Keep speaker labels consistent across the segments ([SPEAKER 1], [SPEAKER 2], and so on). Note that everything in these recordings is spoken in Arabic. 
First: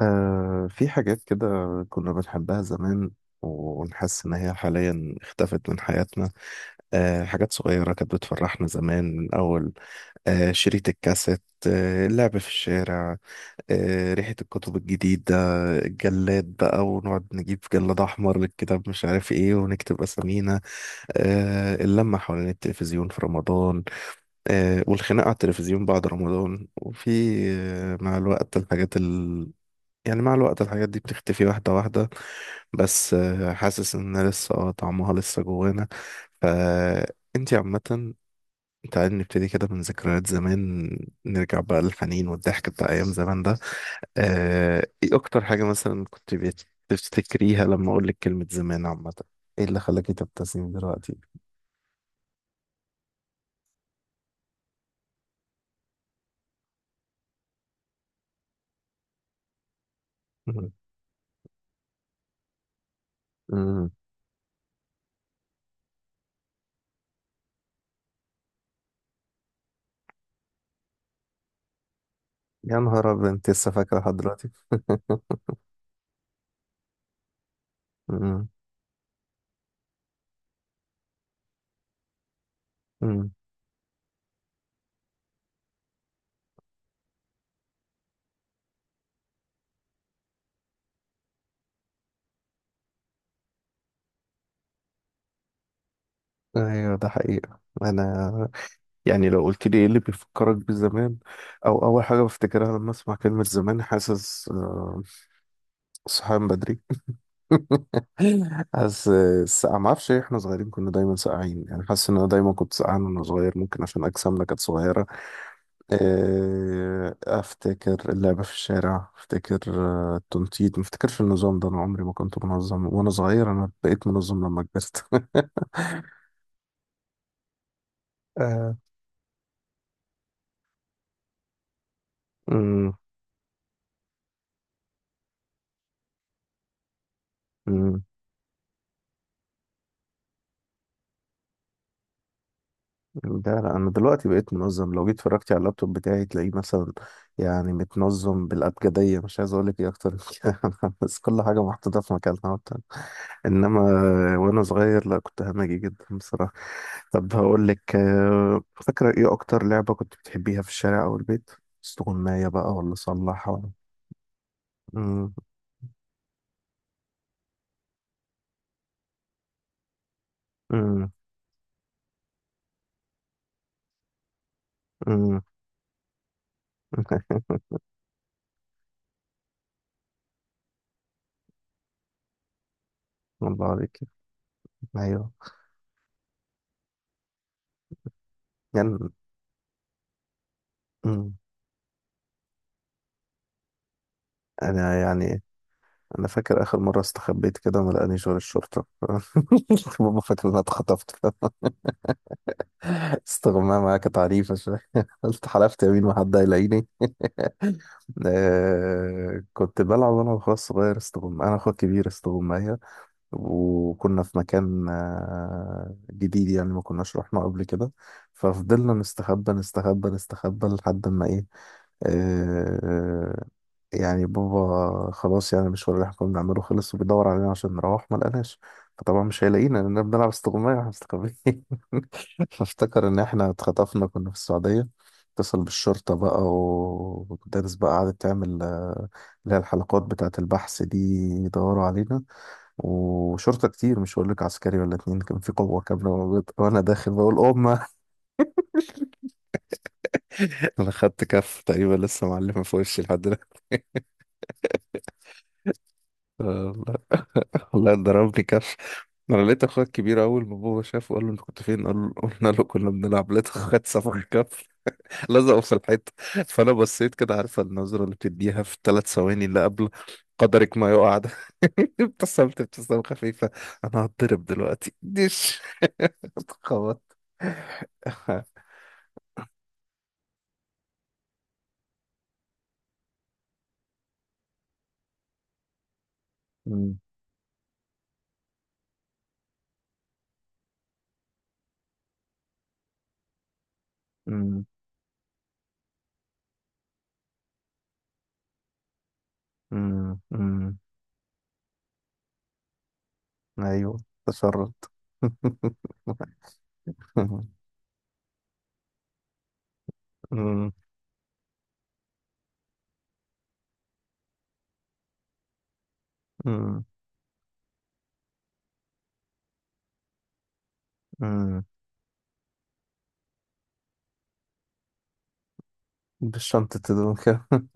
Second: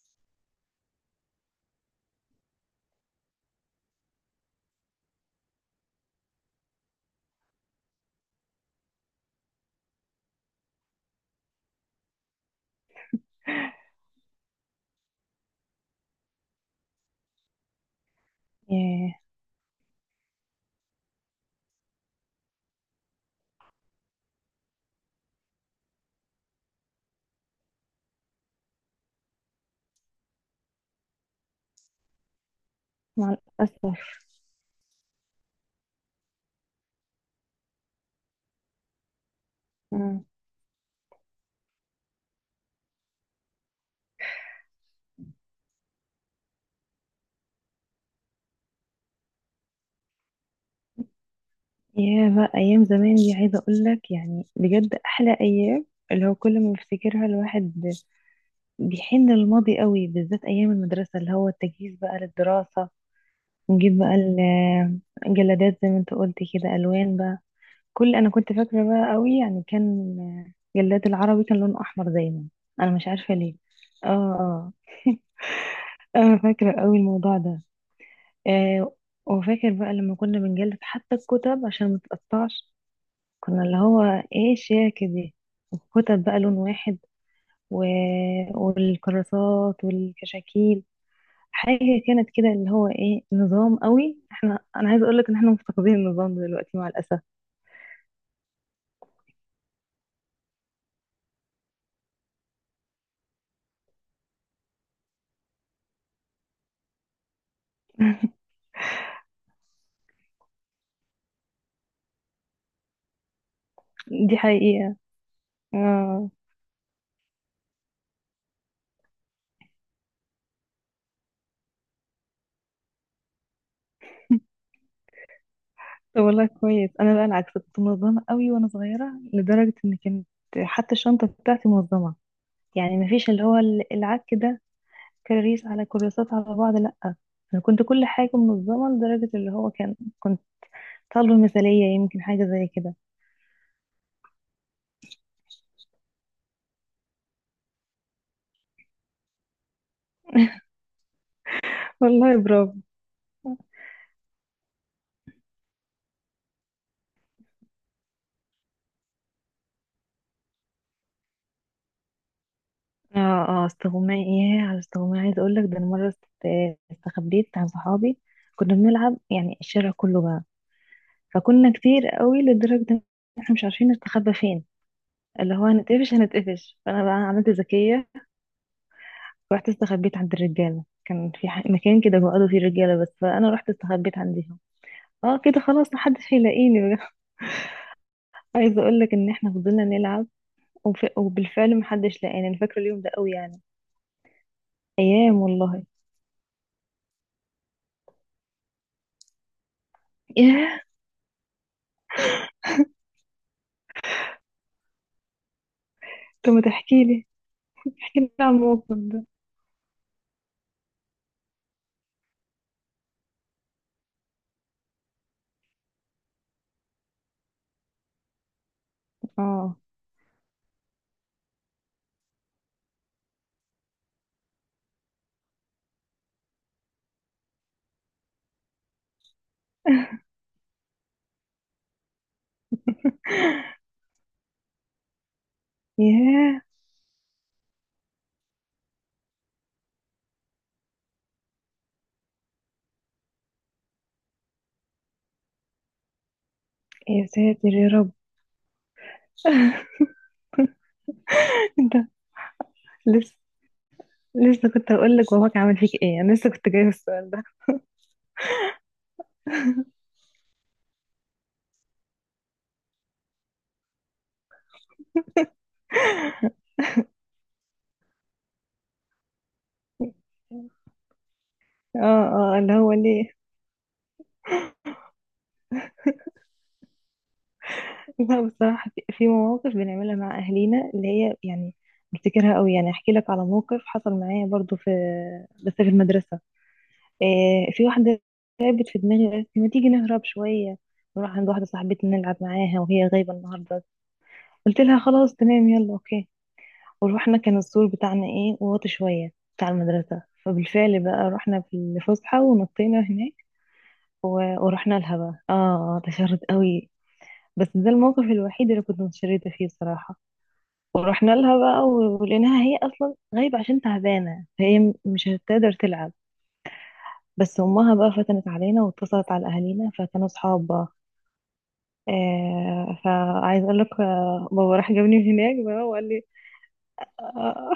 [SPEAKER 1] في حاجات كده كنا بنحبها زمان، ونحس إن هي حاليا اختفت من حياتنا. حاجات صغيرة كانت بتفرحنا زمان، من أول شريط الكاسيت، اللعب في الشارع، ريحة الكتب الجديدة، الجلاد بقى، ونقعد نجيب جلاد أحمر للكتاب مش
[SPEAKER 2] ياه،
[SPEAKER 1] عارف إيه، ونكتب أسامينا، اللمة حوالين التلفزيون في رمضان، والخناقة على التلفزيون بعد رمضان، وفي مع الوقت الحاجات، يعني مع الوقت الحاجات دي بتختفي واحدة واحدة. بس
[SPEAKER 2] مع
[SPEAKER 1] حاسس
[SPEAKER 2] الأسف.
[SPEAKER 1] ان لسه طعمها لسه جوانا. فانتي عامة، تعالي نبتدي كده من
[SPEAKER 2] مم.
[SPEAKER 1] ذكريات زمان، نرجع بقى للحنين والضحك بتاع أيام زمان ده. ايه أكتر حاجة مثلا كنت بتفتكريها لما أقول لك كلمة زمان؟ عامة، ايه اللي خلاكي تبتسمي دلوقتي؟
[SPEAKER 2] ياه بقى أيام زمان دي، عايزة أقولك يعني بجد أحلى أيام، اللي هو كل ما بفتكرها الواحد بيحن للماضي قوي، بالذات
[SPEAKER 1] مم.
[SPEAKER 2] أيام المدرسة، اللي هو التجهيز بقى للدراسة،
[SPEAKER 1] مم.
[SPEAKER 2] ونجيب بقى الجلادات زي ما انت قلت كده، ألوان بقى. كل أنا كنت فاكرة بقى قوي، يعني كان جلاد العربي كان لونه أحمر دايما.
[SPEAKER 1] يا
[SPEAKER 2] أنا مش
[SPEAKER 1] نهار أبيض،
[SPEAKER 2] عارفة
[SPEAKER 1] انت
[SPEAKER 2] ليه.
[SPEAKER 1] لسه فاكرة
[SPEAKER 2] اه،
[SPEAKER 1] لحد دلوقتي؟
[SPEAKER 2] اه. أنا فاكرة قوي الموضوع ده.
[SPEAKER 1] مم.
[SPEAKER 2] آه، وفاكر بقى لما كنا بنجلد حتى الكتب عشان ما تتقطعش،
[SPEAKER 1] مم.
[SPEAKER 2] كنا اللي هو ايه الشياكة دي، وكتب بقى لون واحد و... والكراسات والكشاكيل، حاجة كانت كده، اللي هو ايه نظام قوي احنا، انا عايزة اقولك ان احنا مفتقدين النظام ده دلوقتي مع
[SPEAKER 1] ايوه، ده
[SPEAKER 2] الاسف.
[SPEAKER 1] حقيقة. انا يعني لو قلت لي ايه اللي بيفكرك بزمان او اول حاجه بفتكرها لما اسمع كلمه زمان، حاسس صحيان بدري. حاسس السقعه. ما اعرفش ليه احنا صغيرين كنا دايما ساقعين، يعني حاسس ان انا دايما كنت سقعان وانا صغير، ممكن عشان
[SPEAKER 2] دي
[SPEAKER 1] اجسامنا كانت
[SPEAKER 2] حقيقة.
[SPEAKER 1] صغيره.
[SPEAKER 2] اه.
[SPEAKER 1] افتكر اللعب في الشارع، افتكر التنطيط. ما افتكرش النظام ده، انا عمري ما كنت منظم وانا صغير، انا بقيت منظم لما كبرت.
[SPEAKER 2] طب والله كويس، انا بقى العكس، كنت منظمة قوي وانا
[SPEAKER 1] آه،
[SPEAKER 2] صغيرة، لدرجة ان كانت حتى الشنطة بتاعتي منظمة،
[SPEAKER 1] مم،
[SPEAKER 2] يعني مفيش اللي هو العك ده، كراريس على كراسات على بعض، لأ. أنا كنت
[SPEAKER 1] مم.
[SPEAKER 2] كل حاجة منظمة، لدرجة اللي هو كان كنت طالبة مثالية، يمكن حاجة زي كده.
[SPEAKER 1] ده لا، انا دلوقتي بقيت منظم، لو جيت اتفرجتي على اللابتوب بتاعي تلاقيه مثلا يعني متنظم بالابجديه، مش عايز اقول لك ايه اكتر من كده. بس كل حاجه محطوطه في
[SPEAKER 2] والله
[SPEAKER 1] مكانها
[SPEAKER 2] برافو.
[SPEAKER 1] وبتاع. انما وانا صغير، لا، كنت همجي جدا بصراحه. طب هقول لك فاكره ايه اكتر لعبه كنت بتحبيها في الشارع او البيت؟ استغمايه بقى، ولا
[SPEAKER 2] اه،
[SPEAKER 1] صلاح،
[SPEAKER 2] اه.
[SPEAKER 1] ولا؟
[SPEAKER 2] استغماء. ياه على استغماء،
[SPEAKER 1] مم،
[SPEAKER 2] عايزة أقولك ده أنا مرة استخبيت عن صحابي. كنا بنلعب يعني الشارع كله بقى،
[SPEAKER 1] مم،
[SPEAKER 2] فكنا كتير قوي لدرجة إن احنا مش عارفين نستخبى فين،
[SPEAKER 1] مم.
[SPEAKER 2] اللي هو هنتقفش هنتقفش. فأنا بقى عملت ذكية، رحت استخبيت عند الرجالة. كان في مكان كده بيقعدوا فيه رجالة بس، فأنا
[SPEAKER 1] الله
[SPEAKER 2] رحت
[SPEAKER 1] عليك.
[SPEAKER 2] استخبيت عندهم.
[SPEAKER 1] ايوه،
[SPEAKER 2] اه كده خلاص، محدش هيلاقيني. عايزه
[SPEAKER 1] يعني
[SPEAKER 2] اقول لك ان احنا فضلنا نلعب،
[SPEAKER 1] مم.
[SPEAKER 2] وبالفعل محدش لقانا. انا فاكره اليوم ده قوي يعني،
[SPEAKER 1] انا
[SPEAKER 2] ايام
[SPEAKER 1] يعني
[SPEAKER 2] والله.
[SPEAKER 1] انا فاكر اخر مره استخبيت كده وما لقانيش غير الشرطه. بابا فاكر ان انا
[SPEAKER 2] ياه.
[SPEAKER 1] اتخطفت. استغمام معايا كانت عنيفه شويه. قلت حلفت يمين ما حد
[SPEAKER 2] طب ما
[SPEAKER 1] هيلاقيني.
[SPEAKER 2] تحكي لي، احكي لي عن الموقف ده.
[SPEAKER 1] كنت بلعب انا واخويا الصغير استغم، انا اخويا الكبير استغمايه، وكنا في مكان جديد، يعني ما كناش رحنا قبل كده، ففضلنا نستخبى
[SPEAKER 2] اه.
[SPEAKER 1] نستخبى نستخبى لحد ما ايه. آه، يعني بابا خلاص يعني المشوار اللي احنا كنا بنعمله خلص، وبيدور علينا عشان نروح، ما لقناش. فطبعا مش هيلاقينا لأننا بنلعب استغماية واحنا مستخبيين. فافتكر إن احنا اتخطفنا، كنا في السعودية، اتصل بالشرطة بقى،
[SPEAKER 2] ياه،
[SPEAKER 1] والمدرس بقى قعدت تعمل اللي هي الحلقات بتاعة البحث دي، يدوروا علينا، وشرطة كتير، مش هقول لك عسكري ولا اتنين، كان في قوة كاملة موجودة، وأنا داخل
[SPEAKER 2] يا
[SPEAKER 1] بقول
[SPEAKER 2] ساتر
[SPEAKER 1] أمه.
[SPEAKER 2] يا رب.
[SPEAKER 1] أنا خدت كف تقريبا
[SPEAKER 2] انت
[SPEAKER 1] لسه معلمة في وشي
[SPEAKER 2] لسه،
[SPEAKER 1] لحد
[SPEAKER 2] لسه كنت هقول لك باباك عمل فيك ايه، انا لسه كنت جايه في
[SPEAKER 1] دلوقتي،
[SPEAKER 2] السؤال ده.
[SPEAKER 1] والله ضربني كف. انا لقيت اخويا الكبير اول ما بابا شافه قال له انت كنت فين، قال له قلنا له كنا بنلعب، لقيت اخويا صفخ كف. لزقه في الحيط. فانا بصيت كده، عارفه النظره اللي بتديها في الثلاث ثواني اللي قبل قدرك ما يقع ده.
[SPEAKER 2] اه، اه
[SPEAKER 1] ابتسمت
[SPEAKER 2] اللي هو
[SPEAKER 1] ابتسامه
[SPEAKER 2] ليه.
[SPEAKER 1] خفيفه. انا هتضرب دلوقتي ديش. اتخبط.
[SPEAKER 2] لا بصراحه، في في مواقف بنعملها مع اهالينا اللي هي يعني بفتكرها قوي. يعني احكي لك على موقف حصل معايا برضو في، بس في المدرسه.
[SPEAKER 1] أمم،
[SPEAKER 2] في واحدة تعبت في دماغي، قالت لي ما تيجي نهرب شوية، نروح عند واحدة صاحبتنا نلعب معاها وهي غايبة النهاردة.
[SPEAKER 1] أمم،
[SPEAKER 2] قلت لها خلاص تمام يلا اوكي. وروحنا. كان السور بتاعنا ايه، واطي شوية بتاع
[SPEAKER 1] أمم،
[SPEAKER 2] المدرسة،
[SPEAKER 1] أمم.
[SPEAKER 2] فبالفعل بقى رحنا في الفسحة ونطينا هناك.
[SPEAKER 1] ايوه، تشرد.
[SPEAKER 2] ورحنا لها بقى، اه تشرد قوي، بس ده الموقف الوحيد اللي كنت متشردة فيه صراحة.
[SPEAKER 1] أمم،
[SPEAKER 2] ورحنا لها بقى ولقيناها هي اصلا غايبة عشان تعبانة، فهي مش هتقدر تلعب.
[SPEAKER 1] أمم،
[SPEAKER 2] بس امها بقى فتنت علينا، واتصلت على اهالينا فكانوا صحاب بقى.
[SPEAKER 1] أمم.
[SPEAKER 2] آه، فعايز اقول لك بابا راح جابني من هناك بقى وقال لي
[SPEAKER 1] بشنطة هدوم كده.
[SPEAKER 2] آه.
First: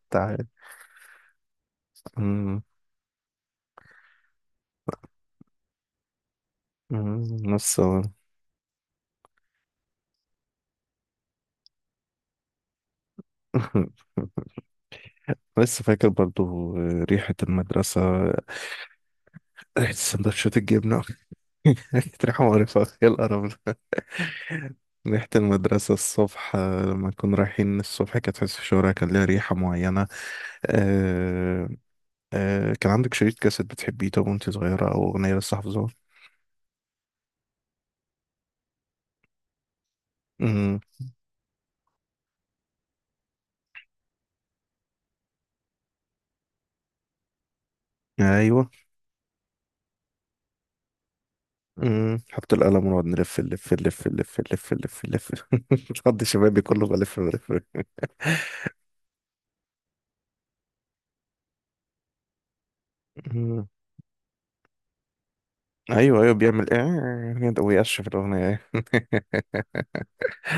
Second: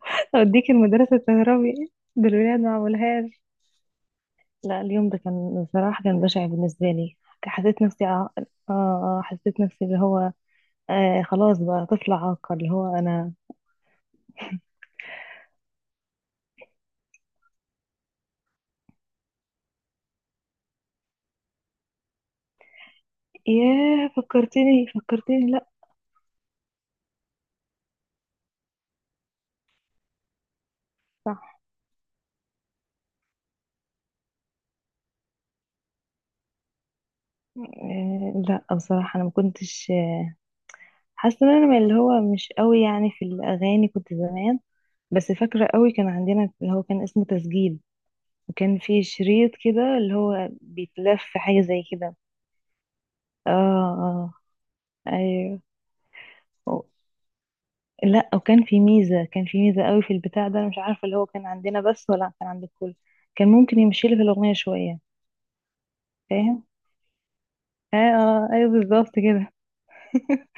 [SPEAKER 2] اوديك المدرسه تهربي بالولاد،
[SPEAKER 1] أمم،
[SPEAKER 2] ما عملهاش. لا اليوم ده كان بصراحه كان بشع بالنسبه لي.
[SPEAKER 1] أمم،
[SPEAKER 2] حسيت
[SPEAKER 1] لسه.
[SPEAKER 2] نفسي حسيت نفسي اللي هو آه خلاص بقى طفل عاقل، اللي هو انا.
[SPEAKER 1] لسه فاكر برضو ريحة المدرسة، ريحة سندوتشات الجبنة، ريحة مقرفة، يا القرف ده.
[SPEAKER 2] ياه، فكرتني
[SPEAKER 1] ريحة
[SPEAKER 2] فكرتني لا،
[SPEAKER 1] المدرسة الصبح، لما كنا رايحين الصبح، كانت تحس الشوارع كان ليها ريحة معينة.
[SPEAKER 2] صح.
[SPEAKER 1] آه كان عندك شريط كاسيت بتحبيه؟ طب وانت صغيرة أو أغنية لسه حافظاها؟
[SPEAKER 2] آه لا بصراحه انا ما كنتش،
[SPEAKER 1] أمم،
[SPEAKER 2] حاسه ان انا من اللي هو مش قوي يعني في الاغاني كنت زمان. بس فاكرة قوي كان عندنا اللي هو كان اسمه تسجيل،
[SPEAKER 1] أيوه.
[SPEAKER 2] وكان فيه شريط كده اللي هو بيتلف حاجة زي كده.
[SPEAKER 1] أمم، حط القلم ونقعد نلف
[SPEAKER 2] اه
[SPEAKER 1] نلف نلف
[SPEAKER 2] اه
[SPEAKER 1] نلف نلف نلف،
[SPEAKER 2] ايوه.
[SPEAKER 1] نقضي شبابي
[SPEAKER 2] و-
[SPEAKER 1] كله بلف بلف.
[SPEAKER 2] لا وكان في ميزة، كان في ميزة قوي في البتاع ده، أنا مش عارفة اللي هو كان عندنا بس ولا كان عند الكل، كان ممكن يمشي لي في الأغنية شوية.
[SPEAKER 1] ايوه ايوه،
[SPEAKER 2] فاهم؟
[SPEAKER 1] بيعمل ايه
[SPEAKER 2] اه
[SPEAKER 1] ويأشف الاغنيه
[SPEAKER 2] اه ايوه
[SPEAKER 1] ايه.
[SPEAKER 2] بالظبط كده.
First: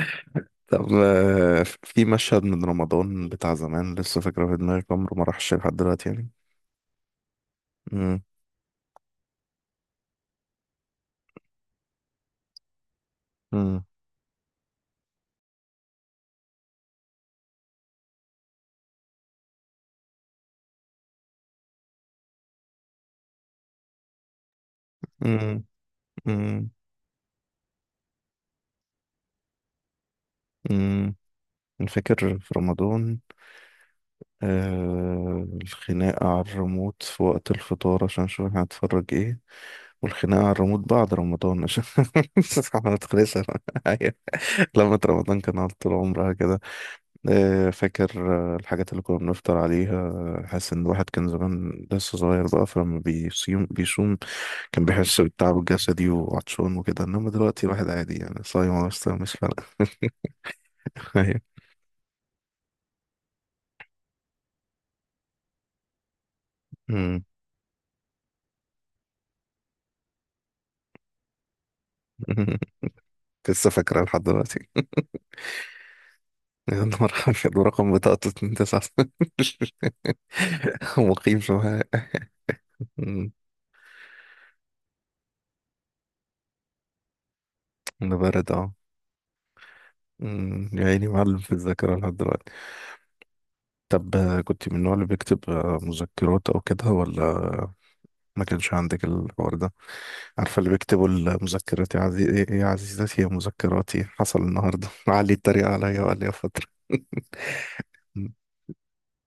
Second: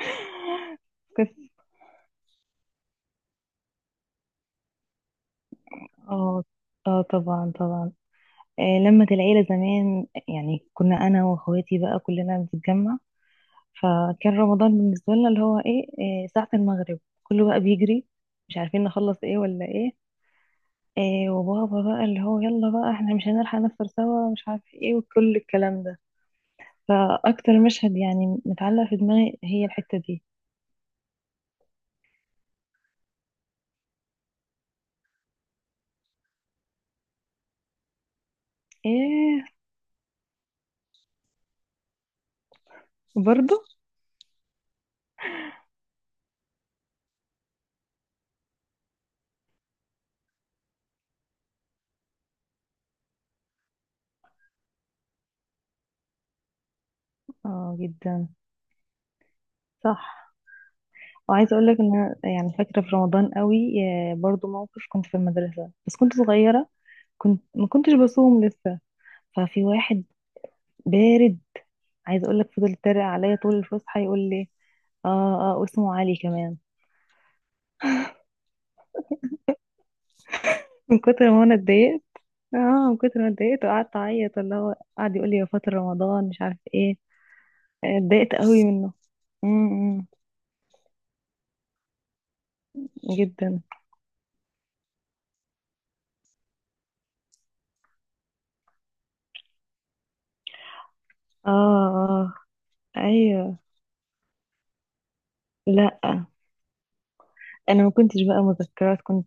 [SPEAKER 1] طب
[SPEAKER 2] كنت،
[SPEAKER 1] في مشهد من رمضان بتاع زمان لسه فاكره في دماغي عمره ما راحش لحد دلوقتي يعني؟
[SPEAKER 2] اه اه طبعا طبعا.
[SPEAKER 1] امم.
[SPEAKER 2] آه لمة العيلة زمان، يعني كنا أنا وأخواتي بقى كلنا بنتجمع.
[SPEAKER 1] امم.
[SPEAKER 2] فكان رمضان بالنسبة لنا اللي هو ايه، إيه ساعة المغرب، كله بقى بيجري، مش عارفين نخلص ايه ولا ايه، إيه وبابا بقى اللي هو يلا بقى احنا مش هنلحق نفطر سوا مش عارف ايه وكل
[SPEAKER 1] امم.
[SPEAKER 2] الكلام ده.
[SPEAKER 1] امم.
[SPEAKER 2] فأكتر مشهد يعني متعلق في دماغي هي الحتة دي.
[SPEAKER 1] امم. فاكر في رمضان الخناقة على الريموت في وقت الفطار عشان نشوف احنا هنتفرج ايه،
[SPEAKER 2] ايه،
[SPEAKER 1] والخناقة على الريموت بعد رمضان عشان ما تخلصش.
[SPEAKER 2] برضو.
[SPEAKER 1] أيوة. لما رمضان كان على طول عمرها كده. فاكر الحاجات اللي كنا بنفطر عليها. حاسس ان الواحد كان زمان لسه صغير بقى، فلما بيصوم بيصوم كان بيحس بالتعب الجسدي وعطشان وكده، انما دلوقتي
[SPEAKER 2] اه
[SPEAKER 1] الواحد عادي،
[SPEAKER 2] جدا،
[SPEAKER 1] يعني صايم ولا مش صايم مش فارقة.
[SPEAKER 2] صح.
[SPEAKER 1] أيوة.
[SPEAKER 2] وعايزة اقول لك ان أنا يعني فاكرة في رمضان قوي، آه، برضو موقف كنت في المدرسة بس كنت صغيرة،
[SPEAKER 1] أمم.
[SPEAKER 2] كنت ما كنتش بصوم لسه. ففي واحد بارد، عايزه اقول لك فضل يتريق عليا طول
[SPEAKER 1] لسه
[SPEAKER 2] الفسحه
[SPEAKER 1] فاكرة
[SPEAKER 2] يقول
[SPEAKER 1] لحد
[SPEAKER 2] لي،
[SPEAKER 1] دلوقتي.
[SPEAKER 2] اه اه، واسمه علي كمان.
[SPEAKER 1] يا نهار أبيض، ورقم بطاقته 29.
[SPEAKER 2] من كتر
[SPEAKER 1] مقيم
[SPEAKER 2] ما
[SPEAKER 1] في
[SPEAKER 2] انا
[SPEAKER 1] معايا.
[SPEAKER 2] اتضايقت، اه، من كتر ما
[SPEAKER 1] أمم.
[SPEAKER 2] اتضايقت وقعدت اعيط، اللي هو قعد يقول لي يا فاطر رمضان مش عارف ايه. آه،
[SPEAKER 1] أنا
[SPEAKER 2] اتضايقت
[SPEAKER 1] بارد
[SPEAKER 2] قوي
[SPEAKER 1] أهو.
[SPEAKER 2] منه. امم.
[SPEAKER 1] أمم. يا عيني، معلم في الذاكرة لحد دلوقتي.
[SPEAKER 2] جدا.
[SPEAKER 1] طب كنت من النوع اللي بيكتب مذكرات، أو كده، ولا ما كانش عندك الحوار ده؟ عارفة اللي بيكتبوا
[SPEAKER 2] اه
[SPEAKER 1] مذكراتي
[SPEAKER 2] اه
[SPEAKER 1] إيه، إيه، يا عزيزتي يا
[SPEAKER 2] ايوه.
[SPEAKER 1] مذكراتي، حصل النهاردة علي اتريق
[SPEAKER 2] لا
[SPEAKER 1] عليا، وقال لي يا فترة.
[SPEAKER 2] انا ما كنتش بقى مذكرات، كنت،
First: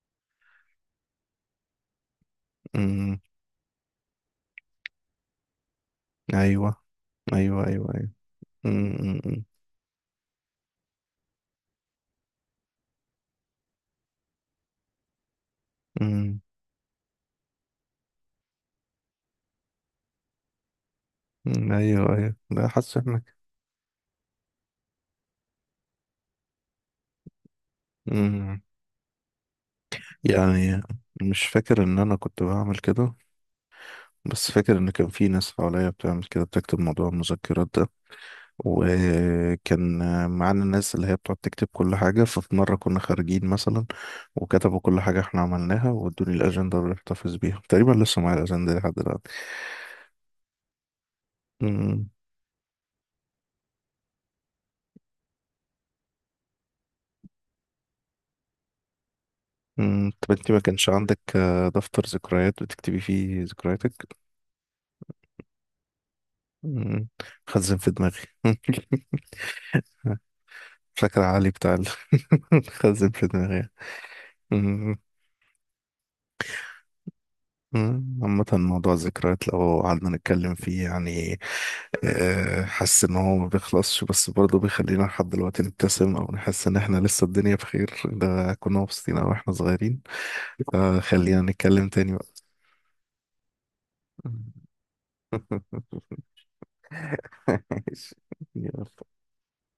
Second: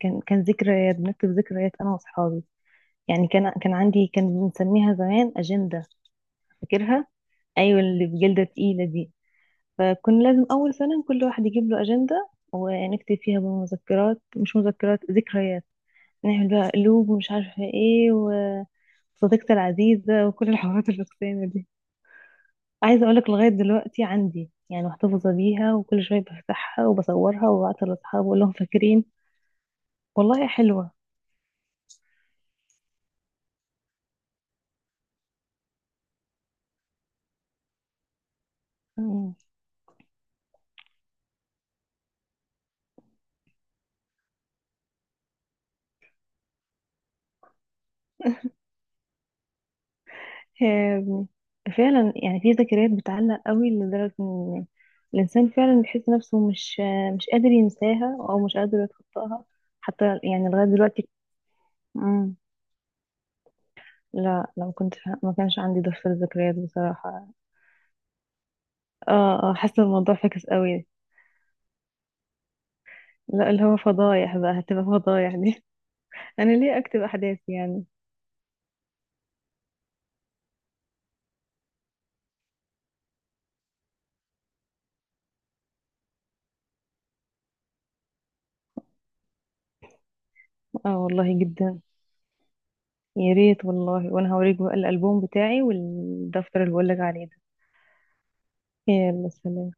[SPEAKER 2] كان ذكريات، بنكتب ذكريات انا واصحابي.
[SPEAKER 1] أمم،
[SPEAKER 2] يعني كان عندي، كان بنسميها زمان اجنده.
[SPEAKER 1] أيوة
[SPEAKER 2] فاكرها.
[SPEAKER 1] أيوة
[SPEAKER 2] ايوه
[SPEAKER 1] أيوة
[SPEAKER 2] اللي
[SPEAKER 1] أيوة.
[SPEAKER 2] بجلده تقيله
[SPEAKER 1] أمم،
[SPEAKER 2] دي.
[SPEAKER 1] أمم،
[SPEAKER 2] فكنا لازم أول سنة كل واحد يجيب له أجندة، ونكتب فيها بقى مذكرات، مش مذكرات، ذكريات.
[SPEAKER 1] أمم،
[SPEAKER 2] نعمل بقى قلوب ومش عارفة ايه، وصديقتي العزيزة، وكل الحوارات الفكسانة دي.
[SPEAKER 1] أمم، أيوة أيوة. لا حاسس
[SPEAKER 2] عايزة
[SPEAKER 1] إنك
[SPEAKER 2] أقولك لغاية دلوقتي عندي، يعني محتفظة بيها، وكل شوية بفتحها وبصورها وببعتها لأصحابي وأقول لهم
[SPEAKER 1] أمم،
[SPEAKER 2] فاكرين. والله
[SPEAKER 1] يعني
[SPEAKER 2] حلوة.
[SPEAKER 1] مش فاكر إن أنا كنت بعمل كده، بس فاكر إن كان في ناس حواليا بتعمل كده بتكتب موضوع المذكرات ده. وكان معانا الناس اللي هي بتقعد تكتب كل حاجة، ففي مرة كنا خارجين مثلا، وكتبوا كل حاجة احنا عملناها، وادوني الأجندة اللي احتفظ بيها، تقريبا لسه معايا الأجندة دي لحد دلوقتي.
[SPEAKER 2] آم.
[SPEAKER 1] أمم،
[SPEAKER 2] فعلا يعني في ذكريات بتعلق قوي، لدرجة ان الانسان فعلا بيحس نفسه مش قادر ينساها، او مش قادر يتخطاها. حتى
[SPEAKER 1] أمم، طب
[SPEAKER 2] يعني
[SPEAKER 1] انت ما
[SPEAKER 2] لغاية
[SPEAKER 1] كانش
[SPEAKER 2] دلوقتي.
[SPEAKER 1] عندك دفتر
[SPEAKER 2] مم.
[SPEAKER 1] ذكريات بتكتبي فيه ذكرياتك؟
[SPEAKER 2] لا. لا، ما كانش عندي دفتر ذكريات
[SPEAKER 1] أمم،
[SPEAKER 2] بصراحة.
[SPEAKER 1] خزن في دماغي.
[SPEAKER 2] اه اه حاسة الموضوع فاكس قوي.
[SPEAKER 1] فاكر علي بتاع خزن في
[SPEAKER 2] لا اللي
[SPEAKER 1] دماغي.
[SPEAKER 2] هو فضايح بقى، هتبقى
[SPEAKER 1] أمم،
[SPEAKER 2] فضايح دي. انا ليه اكتب احداث يعني.
[SPEAKER 1] أمم، عامة موضوع الذكريات لو قعدنا نتكلم فيه، يعني حاسس ان هو ما بيخلصش، بس برضه بيخلينا لحد دلوقتي نبتسم او نحس ان احنا لسه الدنيا بخير، ده كنا مبسوطين او احنا صغيرين.
[SPEAKER 2] اه والله
[SPEAKER 1] فخلينا
[SPEAKER 2] جدا.
[SPEAKER 1] نتكلم تاني بقى.
[SPEAKER 2] يا ريت والله، وانا هوريك بقى الالبوم بتاعي والدفتر اللي بقولك عليه ده.
[SPEAKER 1] ماشي. يلا.
[SPEAKER 2] يلا سلام.